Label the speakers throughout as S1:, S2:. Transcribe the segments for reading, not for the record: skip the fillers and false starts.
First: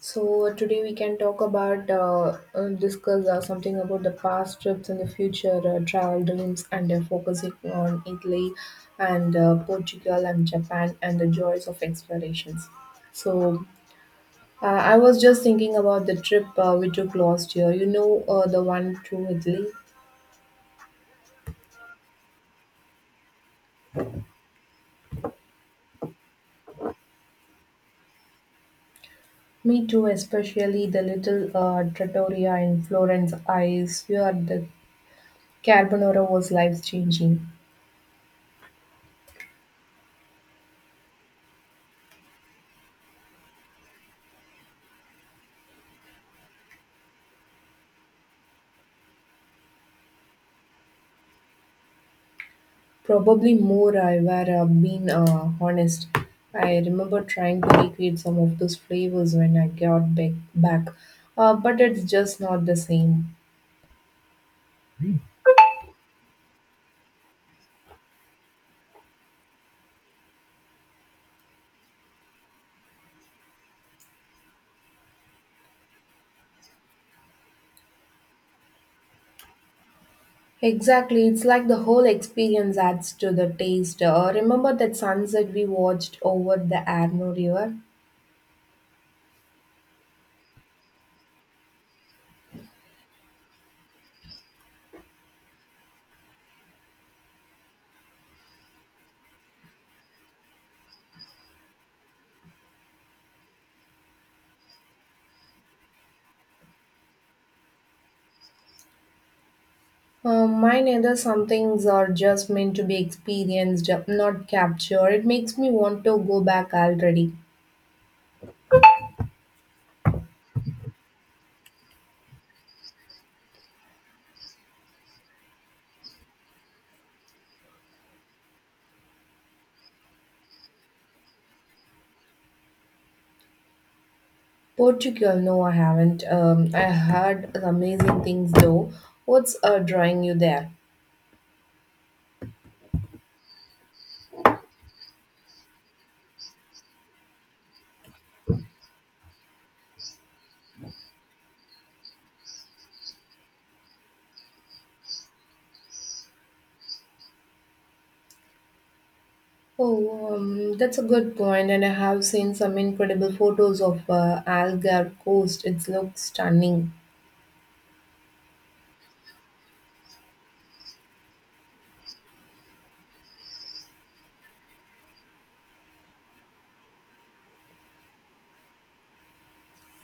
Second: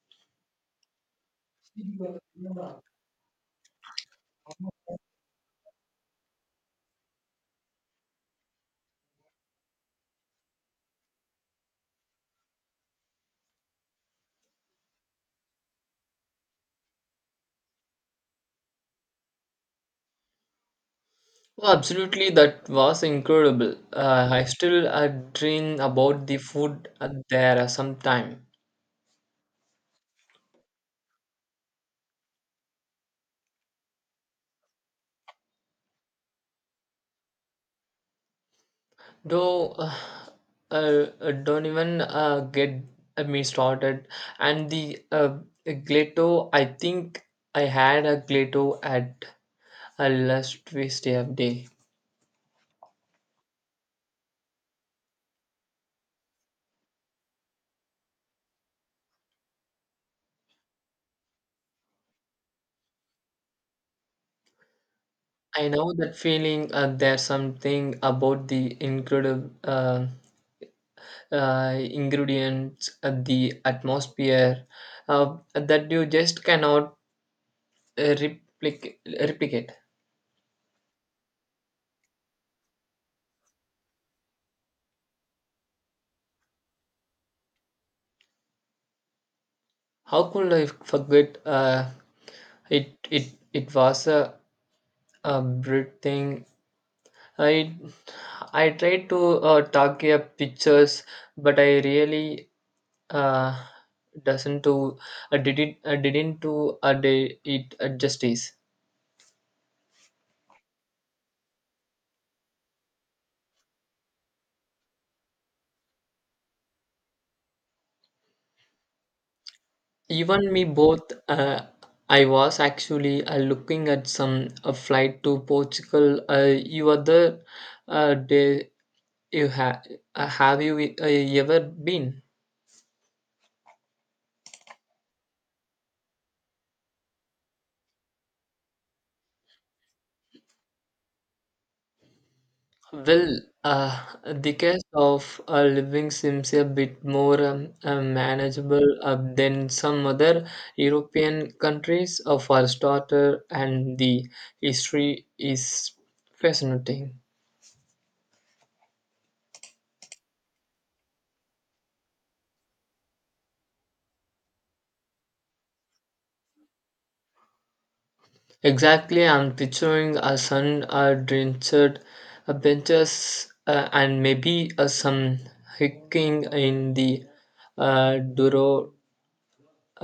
S1: So today we can talk about discuss something about the past trips and the future travel dreams and focusing on Italy and Portugal and Japan and the joys of explorations. So I was just thinking about the trip we took last year. The one to Italy.
S2: Oh, absolutely, that was incredible. I still dream about the food there sometime.
S1: Me too, especially the little trattoria in Florence. I swear the carbonara was life changing.
S2: Though don't even get me started. And the Glato, I think I had a Glato at a last Tuesday of day.
S1: Probably more I've been honest. I remember trying to recreate some of those flavors when I got back. But it's just not the same.
S2: I know that feeling. There's something about the incredible. Ingredients, the atmosphere that you just cannot replicate.
S1: Exactly, it's like the whole experience adds to the taste. Remember that sunset we watched over the Arno River?
S2: How could I forget? It was a Brit thing. I I tried to take a pictures, but I really uh, doesn't to did it. Didn't to did it justice.
S1: Mine either, some things are just meant to be experienced, not captured. It makes me want to go back already.
S2: Even me both. I was actually looking at some a flight to Portugal. You other day you ha- have you ever been?
S1: Portugal, no, I haven't. I heard amazing things though. What's drawing you there?
S2: Well, the cost of living seems a bit more manageable than some other European countries for starter, and the history is fascinating.
S1: Oh, that's a good point, and I have seen some incredible photos of Algarve coast. It looks stunning.
S2: Exactly, I'm picturing a sun drenched benches and maybe some hiking in the uh, Duro,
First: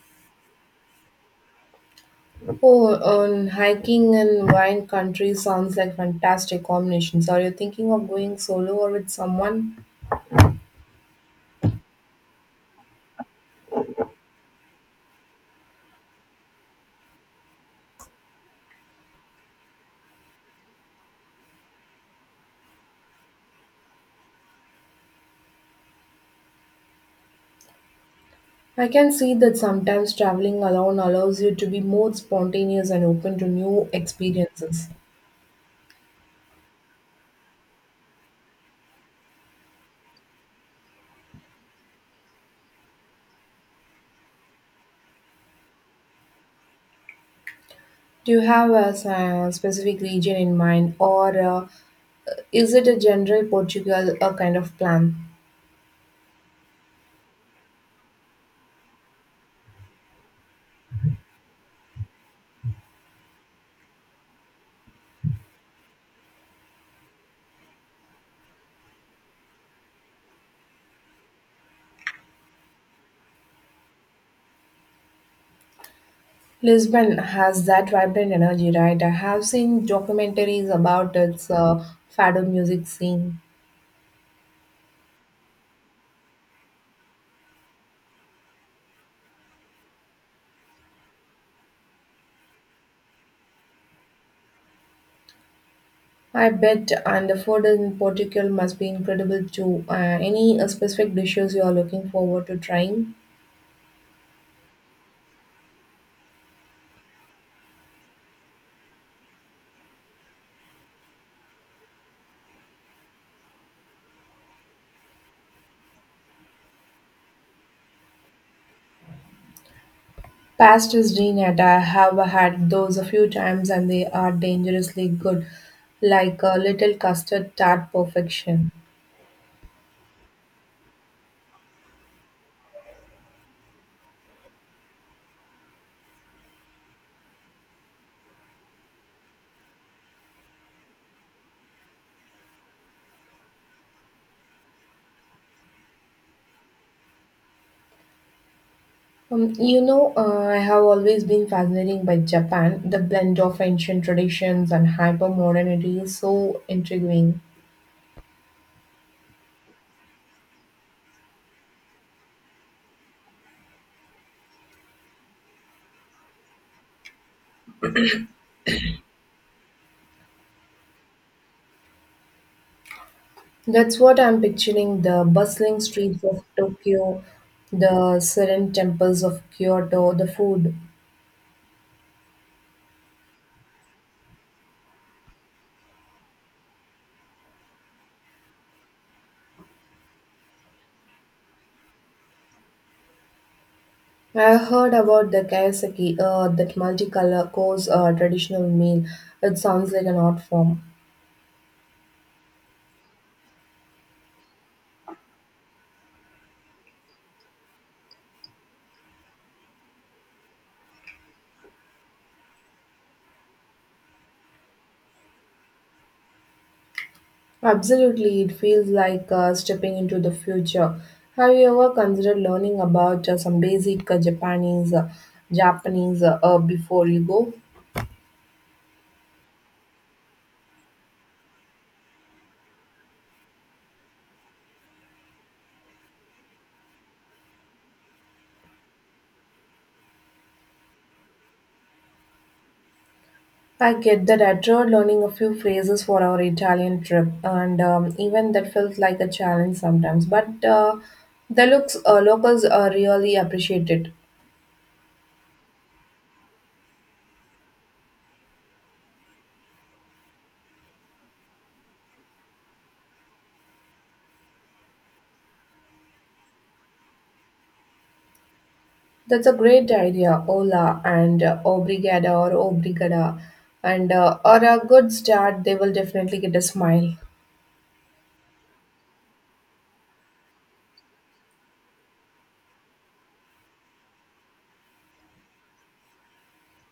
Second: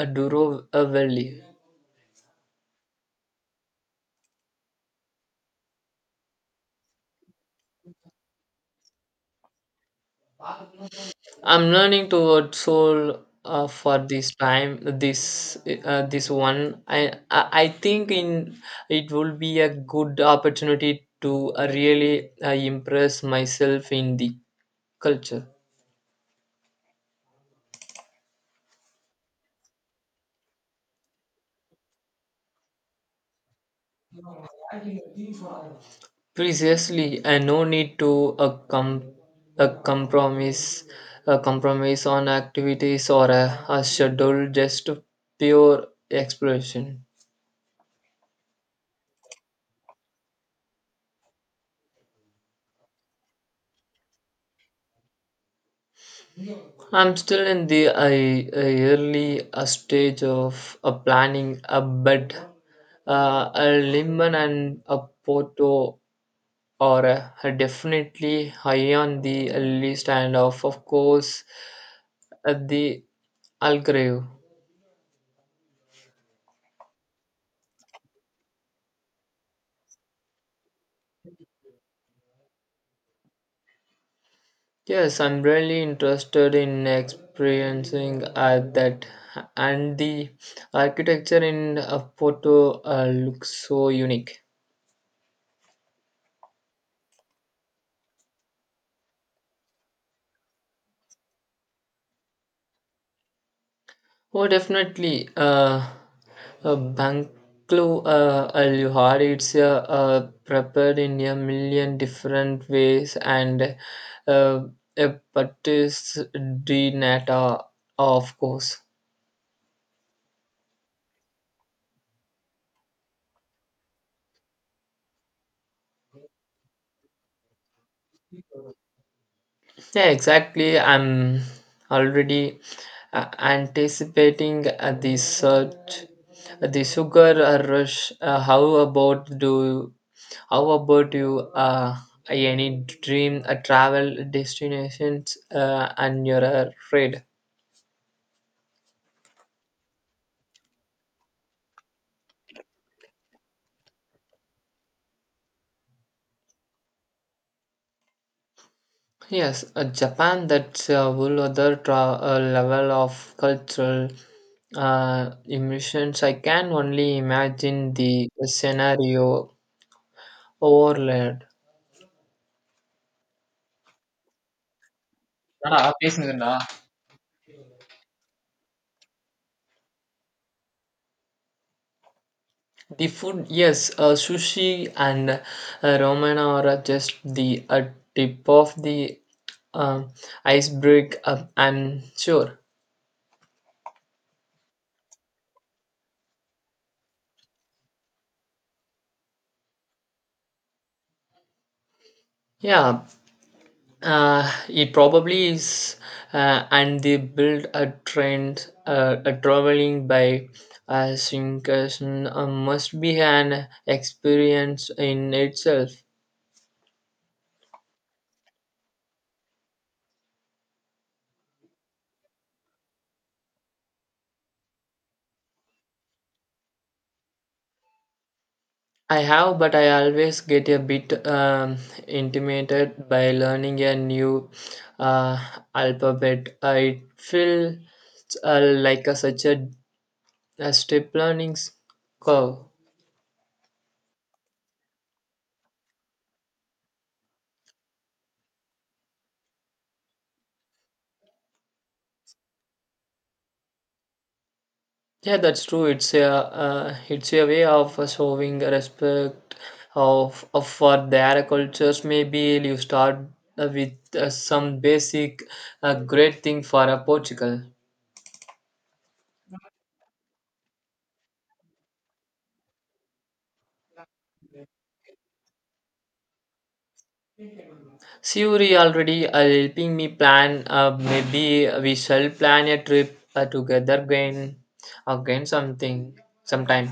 S2: Duro Valley.
S1: Oh, hiking and wine country sounds like fantastic combinations. Are you thinking of going solo or with someone?
S2: I'm learning toward soul for this time. This one, I think in it will be a good opportunity to really impress myself in the culture.
S1: I can see that sometimes traveling alone allows you to be more spontaneous and open to new experiences.
S2: Precisely, and no need to a, com- a compromise, a compromise on activities or a schedule, just pure exploration.
S1: Do you have a specific region in mind, or is it a general Portugal kind of plan?
S2: I'm still in the early stage of planning a bed, a lemon and a Porto or definitely high on the list, and of course, the Algarve.
S1: Lisbon has that vibrant energy, right? I have seen documentaries about its fado music scene.
S2: Yes, I'm really interested in experiencing that, and the architecture in Porto looks so unique.
S1: I bet, and the food in Portugal must be incredible too. Any specific dishes you are looking forward to trying?
S2: Oh, definitely. Banklo Aluhar, it's prepared in a million different ways, and uh, a Patis di Nata, of course.
S1: Pastas de nata, I have had those a few times, and they are dangerously good, like a little custard tart perfection.
S2: Yeah, exactly. I'm already anticipating the search, the sugar rush. How about do? How about you? Any dream travel destinations and your trade?
S1: I have always been fascinated by Japan. The blend of ancient traditions and hyper modernity is so intriguing.
S2: Yes, Japan. That's a whole other level of cultural immersions. I can only imagine the scenario overlaid.
S1: That's what I'm picturing, the bustling
S2: என்னடா
S1: streets of
S2: பேசுனதுடா?
S1: Tokyo, the serene temples of Kyoto, the food.
S2: The food, yes, sushi and ramen are just the uh, tip of the um iceberg, I'm sure.
S1: I heard about the kaiseki, that multicolor course traditional meal. It sounds like an art form.
S2: Yeah, uh, it probably is. And they build a trend, a traveling by synchronism must be an experience in itself.
S1: Absolutely, it feels like stepping into the future. Have you ever considered learning about some basic Japanese before you go?
S2: I have, but I always get a bit intimidated by learning a new uh, alphabet. I feel like such a step learning curve.
S1: I get that. I tried learning a few phrases for our Italian trip, and even that felt like a challenge sometimes. But the looks locals really appreciate it.
S2: Yeah, that's true. It's a way of showing respect of for their cultures. Maybe you start with some basic great thing for a Portugal.
S1: That's a great idea. Hola and obrigada or obrigada, and or a good start. They will definitely get a smile.
S2: Suri already helping me plan. Maybe we shall plan a trip together again something, sometime.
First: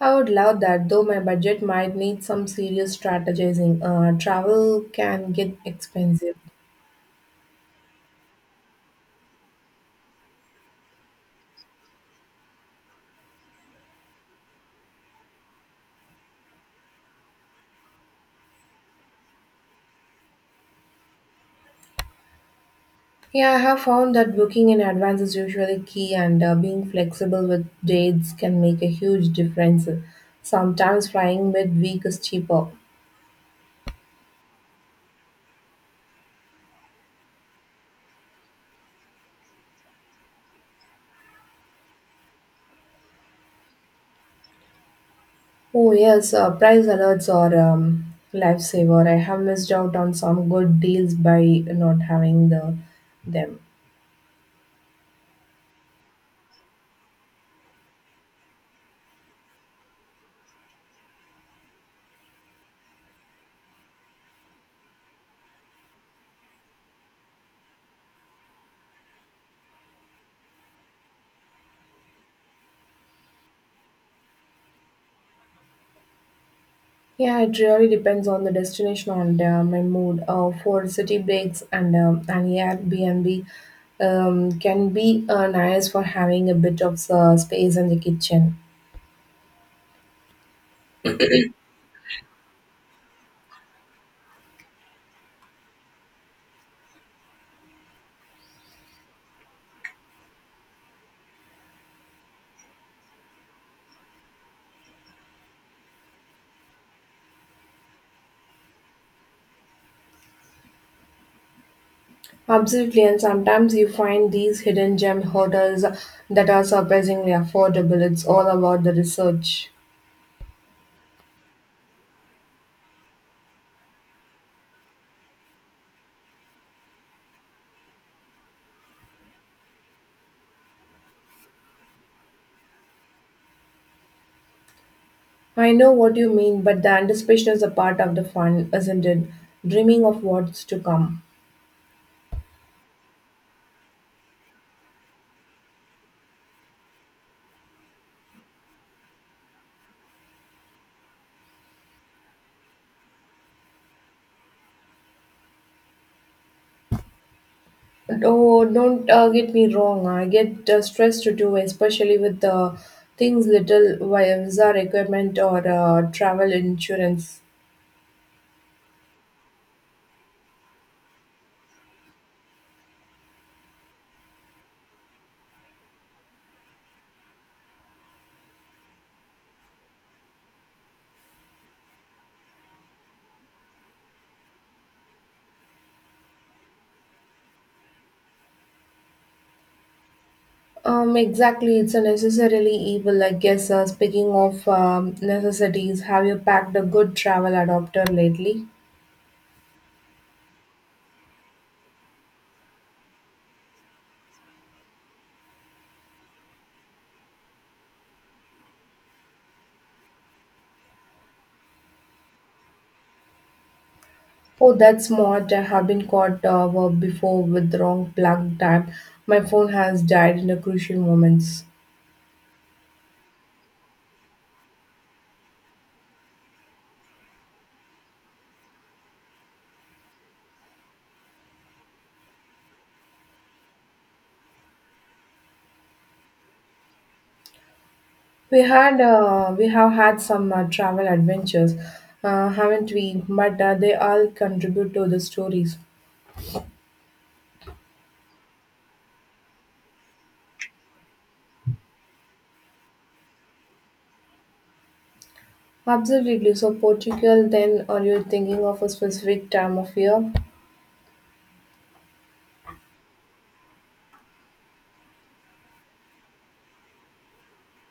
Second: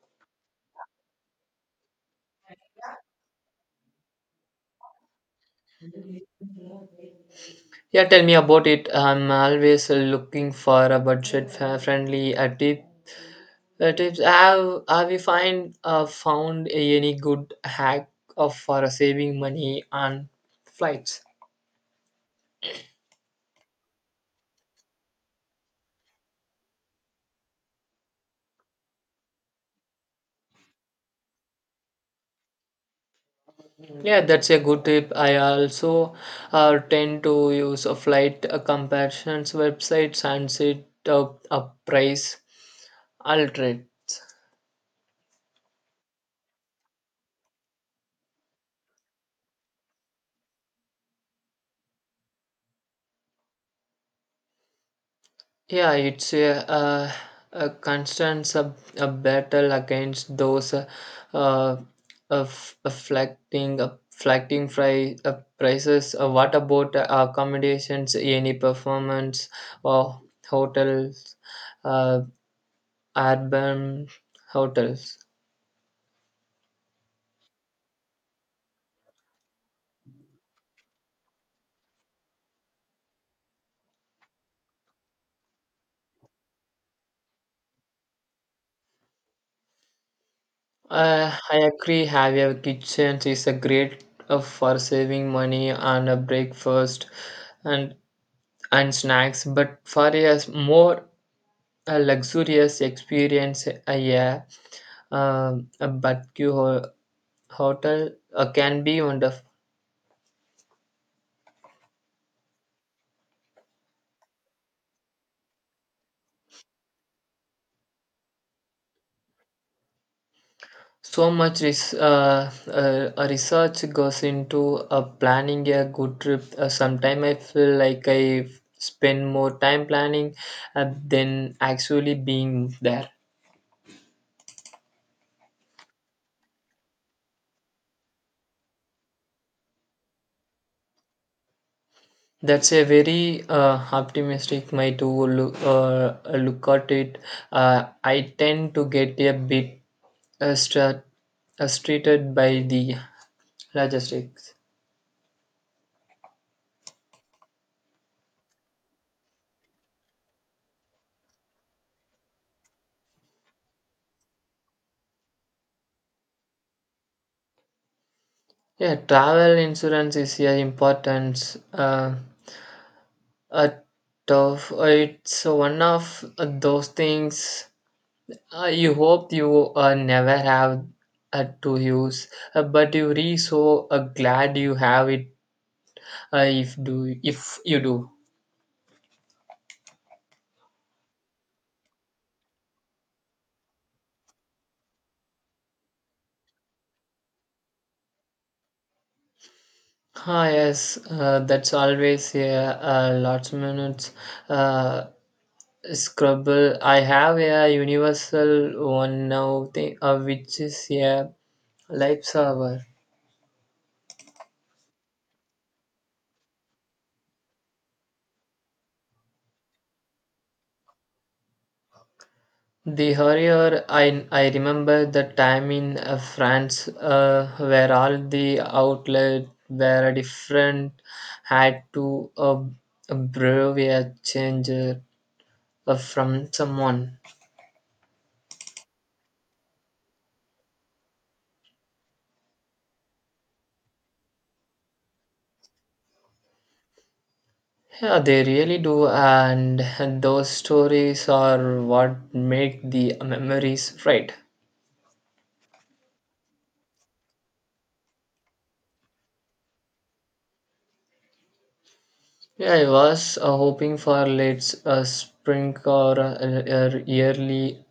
S1: I would love that, though my budget might need some serious strategizing. Travel can get expensive.
S2: Yeah, tell me about it. I'm always looking for a budget-friendly tip. Tips. Have you find found any good hack of for saving money on flights?
S1: Yeah, I have found that booking in advance is usually key, and being flexible with dates can make a huge difference. Sometimes flying midweek is cheaper.
S2: Yeah, that's a good tip. I also tend to use a flight comparisons websites and set up a price alternate.
S1: Oh, yes, price alerts are lifesaver. I have missed out on some good deals by not having them.
S2: Yeah, it's a constant sub a battle against those uh, of afflicting fluctuating prices. What about accommodations? Any performance or hotels? Uh, Urban hotels.
S1: Yeah, it really depends on the destination and my mood. For city breaks and an Airbnb can be nice for having a bit of space in the kitchen.
S2: I agree. Have a kitchen is a great for saving money on a breakfast and and snacks. But for more luxurious experience, yeah, a barbecue hotel can be wonderful.
S1: Absolutely, and sometimes you find these hidden gem hotels that are surprisingly affordable. It's all about the research.
S2: So much research goes into planning a good trip. Sometimes I feel like I spend more time planning than actually being there.
S1: I know what you mean, but the anticipation is a part of the fun, isn't it? Dreaming of what's to come.
S2: That's a very optimistic way to look at it. I tend to get a bit uh, stra- treated by the logistics.
S1: Oh, don't get me wrong. I get stressed too, especially with things little visa requirement or travel insurance.
S2: Yeah, travel insurance is a important. A tough. It's one of those things you hope you never have to use, but you re so glad you have it if you do.
S1: Exactly. It's a necessarily evil, I guess. Speaking of necessities, have you packed a good travel adapter lately?
S2: Ah, yes, that's always a last minute uh, scribble. I have a universal one now, thing, which is a lifesaver.
S1: Oh, that's smart. I have been caught before with the wrong plug time. My phone has died in the crucial moments.
S2: The hurrier I remember the time in France where all the outlets were different, had to brave a change from someone.
S1: We have had some travel adventures, haven't we? But they all contribute to the stories.
S2: Yeah, they really do, and those stories are what make the memories right.
S1: Absolutely. So Portugal, then are you thinking of a specific time of year?
S2: Yeah, I was hoping for let's spring or early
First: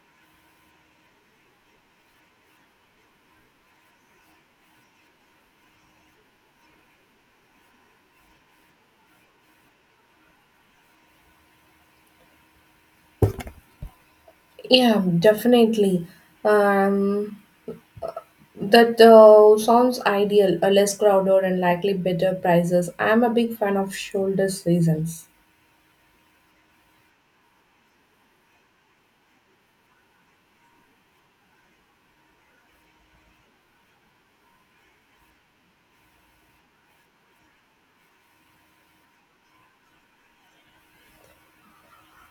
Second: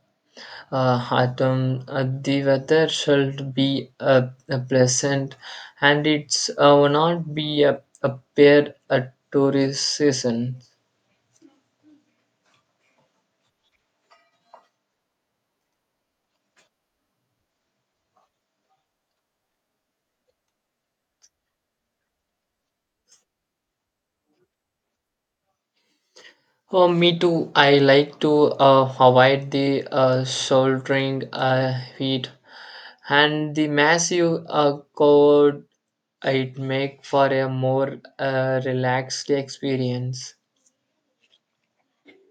S2: autumn. The weather should be pleasant, and it's will not be a bad tourist season.
S1: Yeah, definitely. Um, that sounds ideal. A less crowded and likely better prices. I'm a big fan of shoulder seasons.
S2: Oh, me too. I like to avoid the shouldering heat and the massive code it make for a more relaxed experience.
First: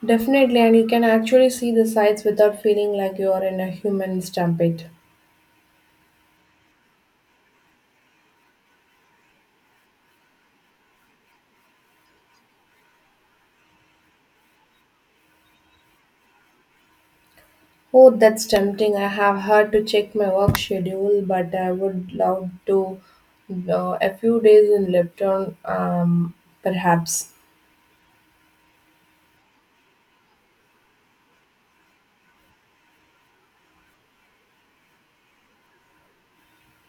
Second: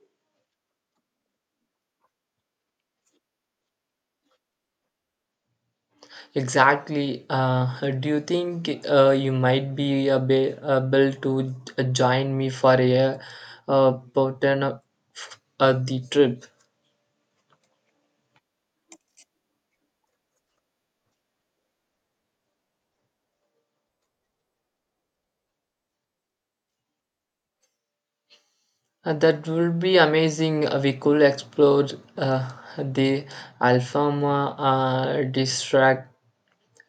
S1: Definitely, and you can actually see the sights without feeling like you are in a human stampede.
S2: Exactly, do you think you might be able to join me for a pattern of the trip.
S1: Oh, that's tempting. I have had to check my work schedule, but I would love to a few days in Lipton, perhaps.
S2: That would be amazing. We could explore uh, the Alfama uh, district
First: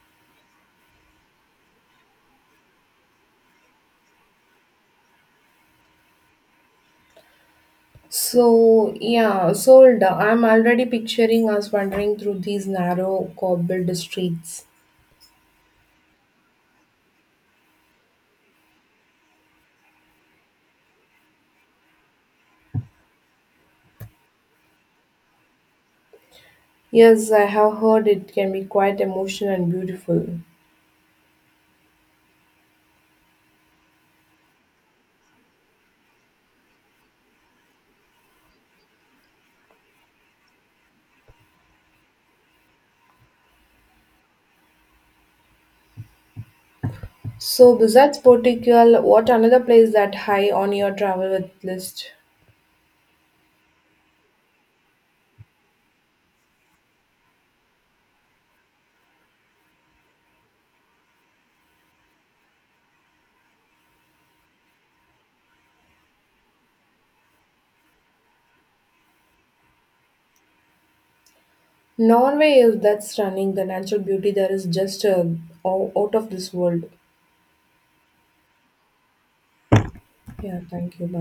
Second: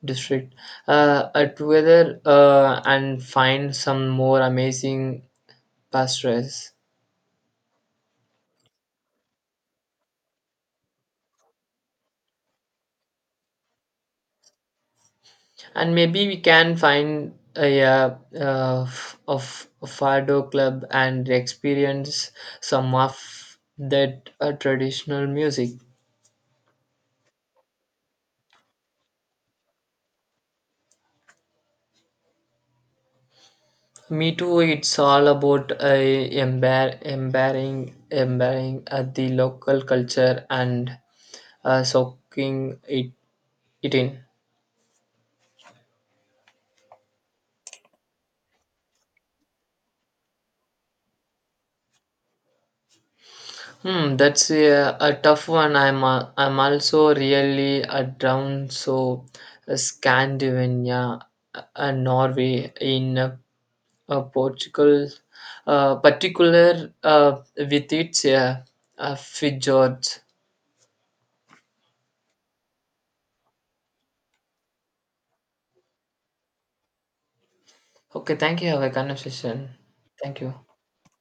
S2: district together and find some more amazing pastures.
S1: So, yeah, sold. I'm already picturing us wandering through these narrow, cobbled streets.
S2: And maybe we can find a, f- of a fado club and experience some of that traditional music.
S1: Yes, I have heard it can be quite emotional and beautiful.
S2: Me too, it's all about embarrassing the local culture and soaking it in.
S1: So, besides Portugal, what another place that high on your travel with list?
S2: Hmm, that's a tough one. I'm also really a down so Scandinavia Norway in Portugal particular with its fjords.
S1: Norway is that's stunning. The natural beauty there is just out of this world.
S2: Okay, thank you. Have a conversation. Thank you.
S1: Yeah, thank you. Bye.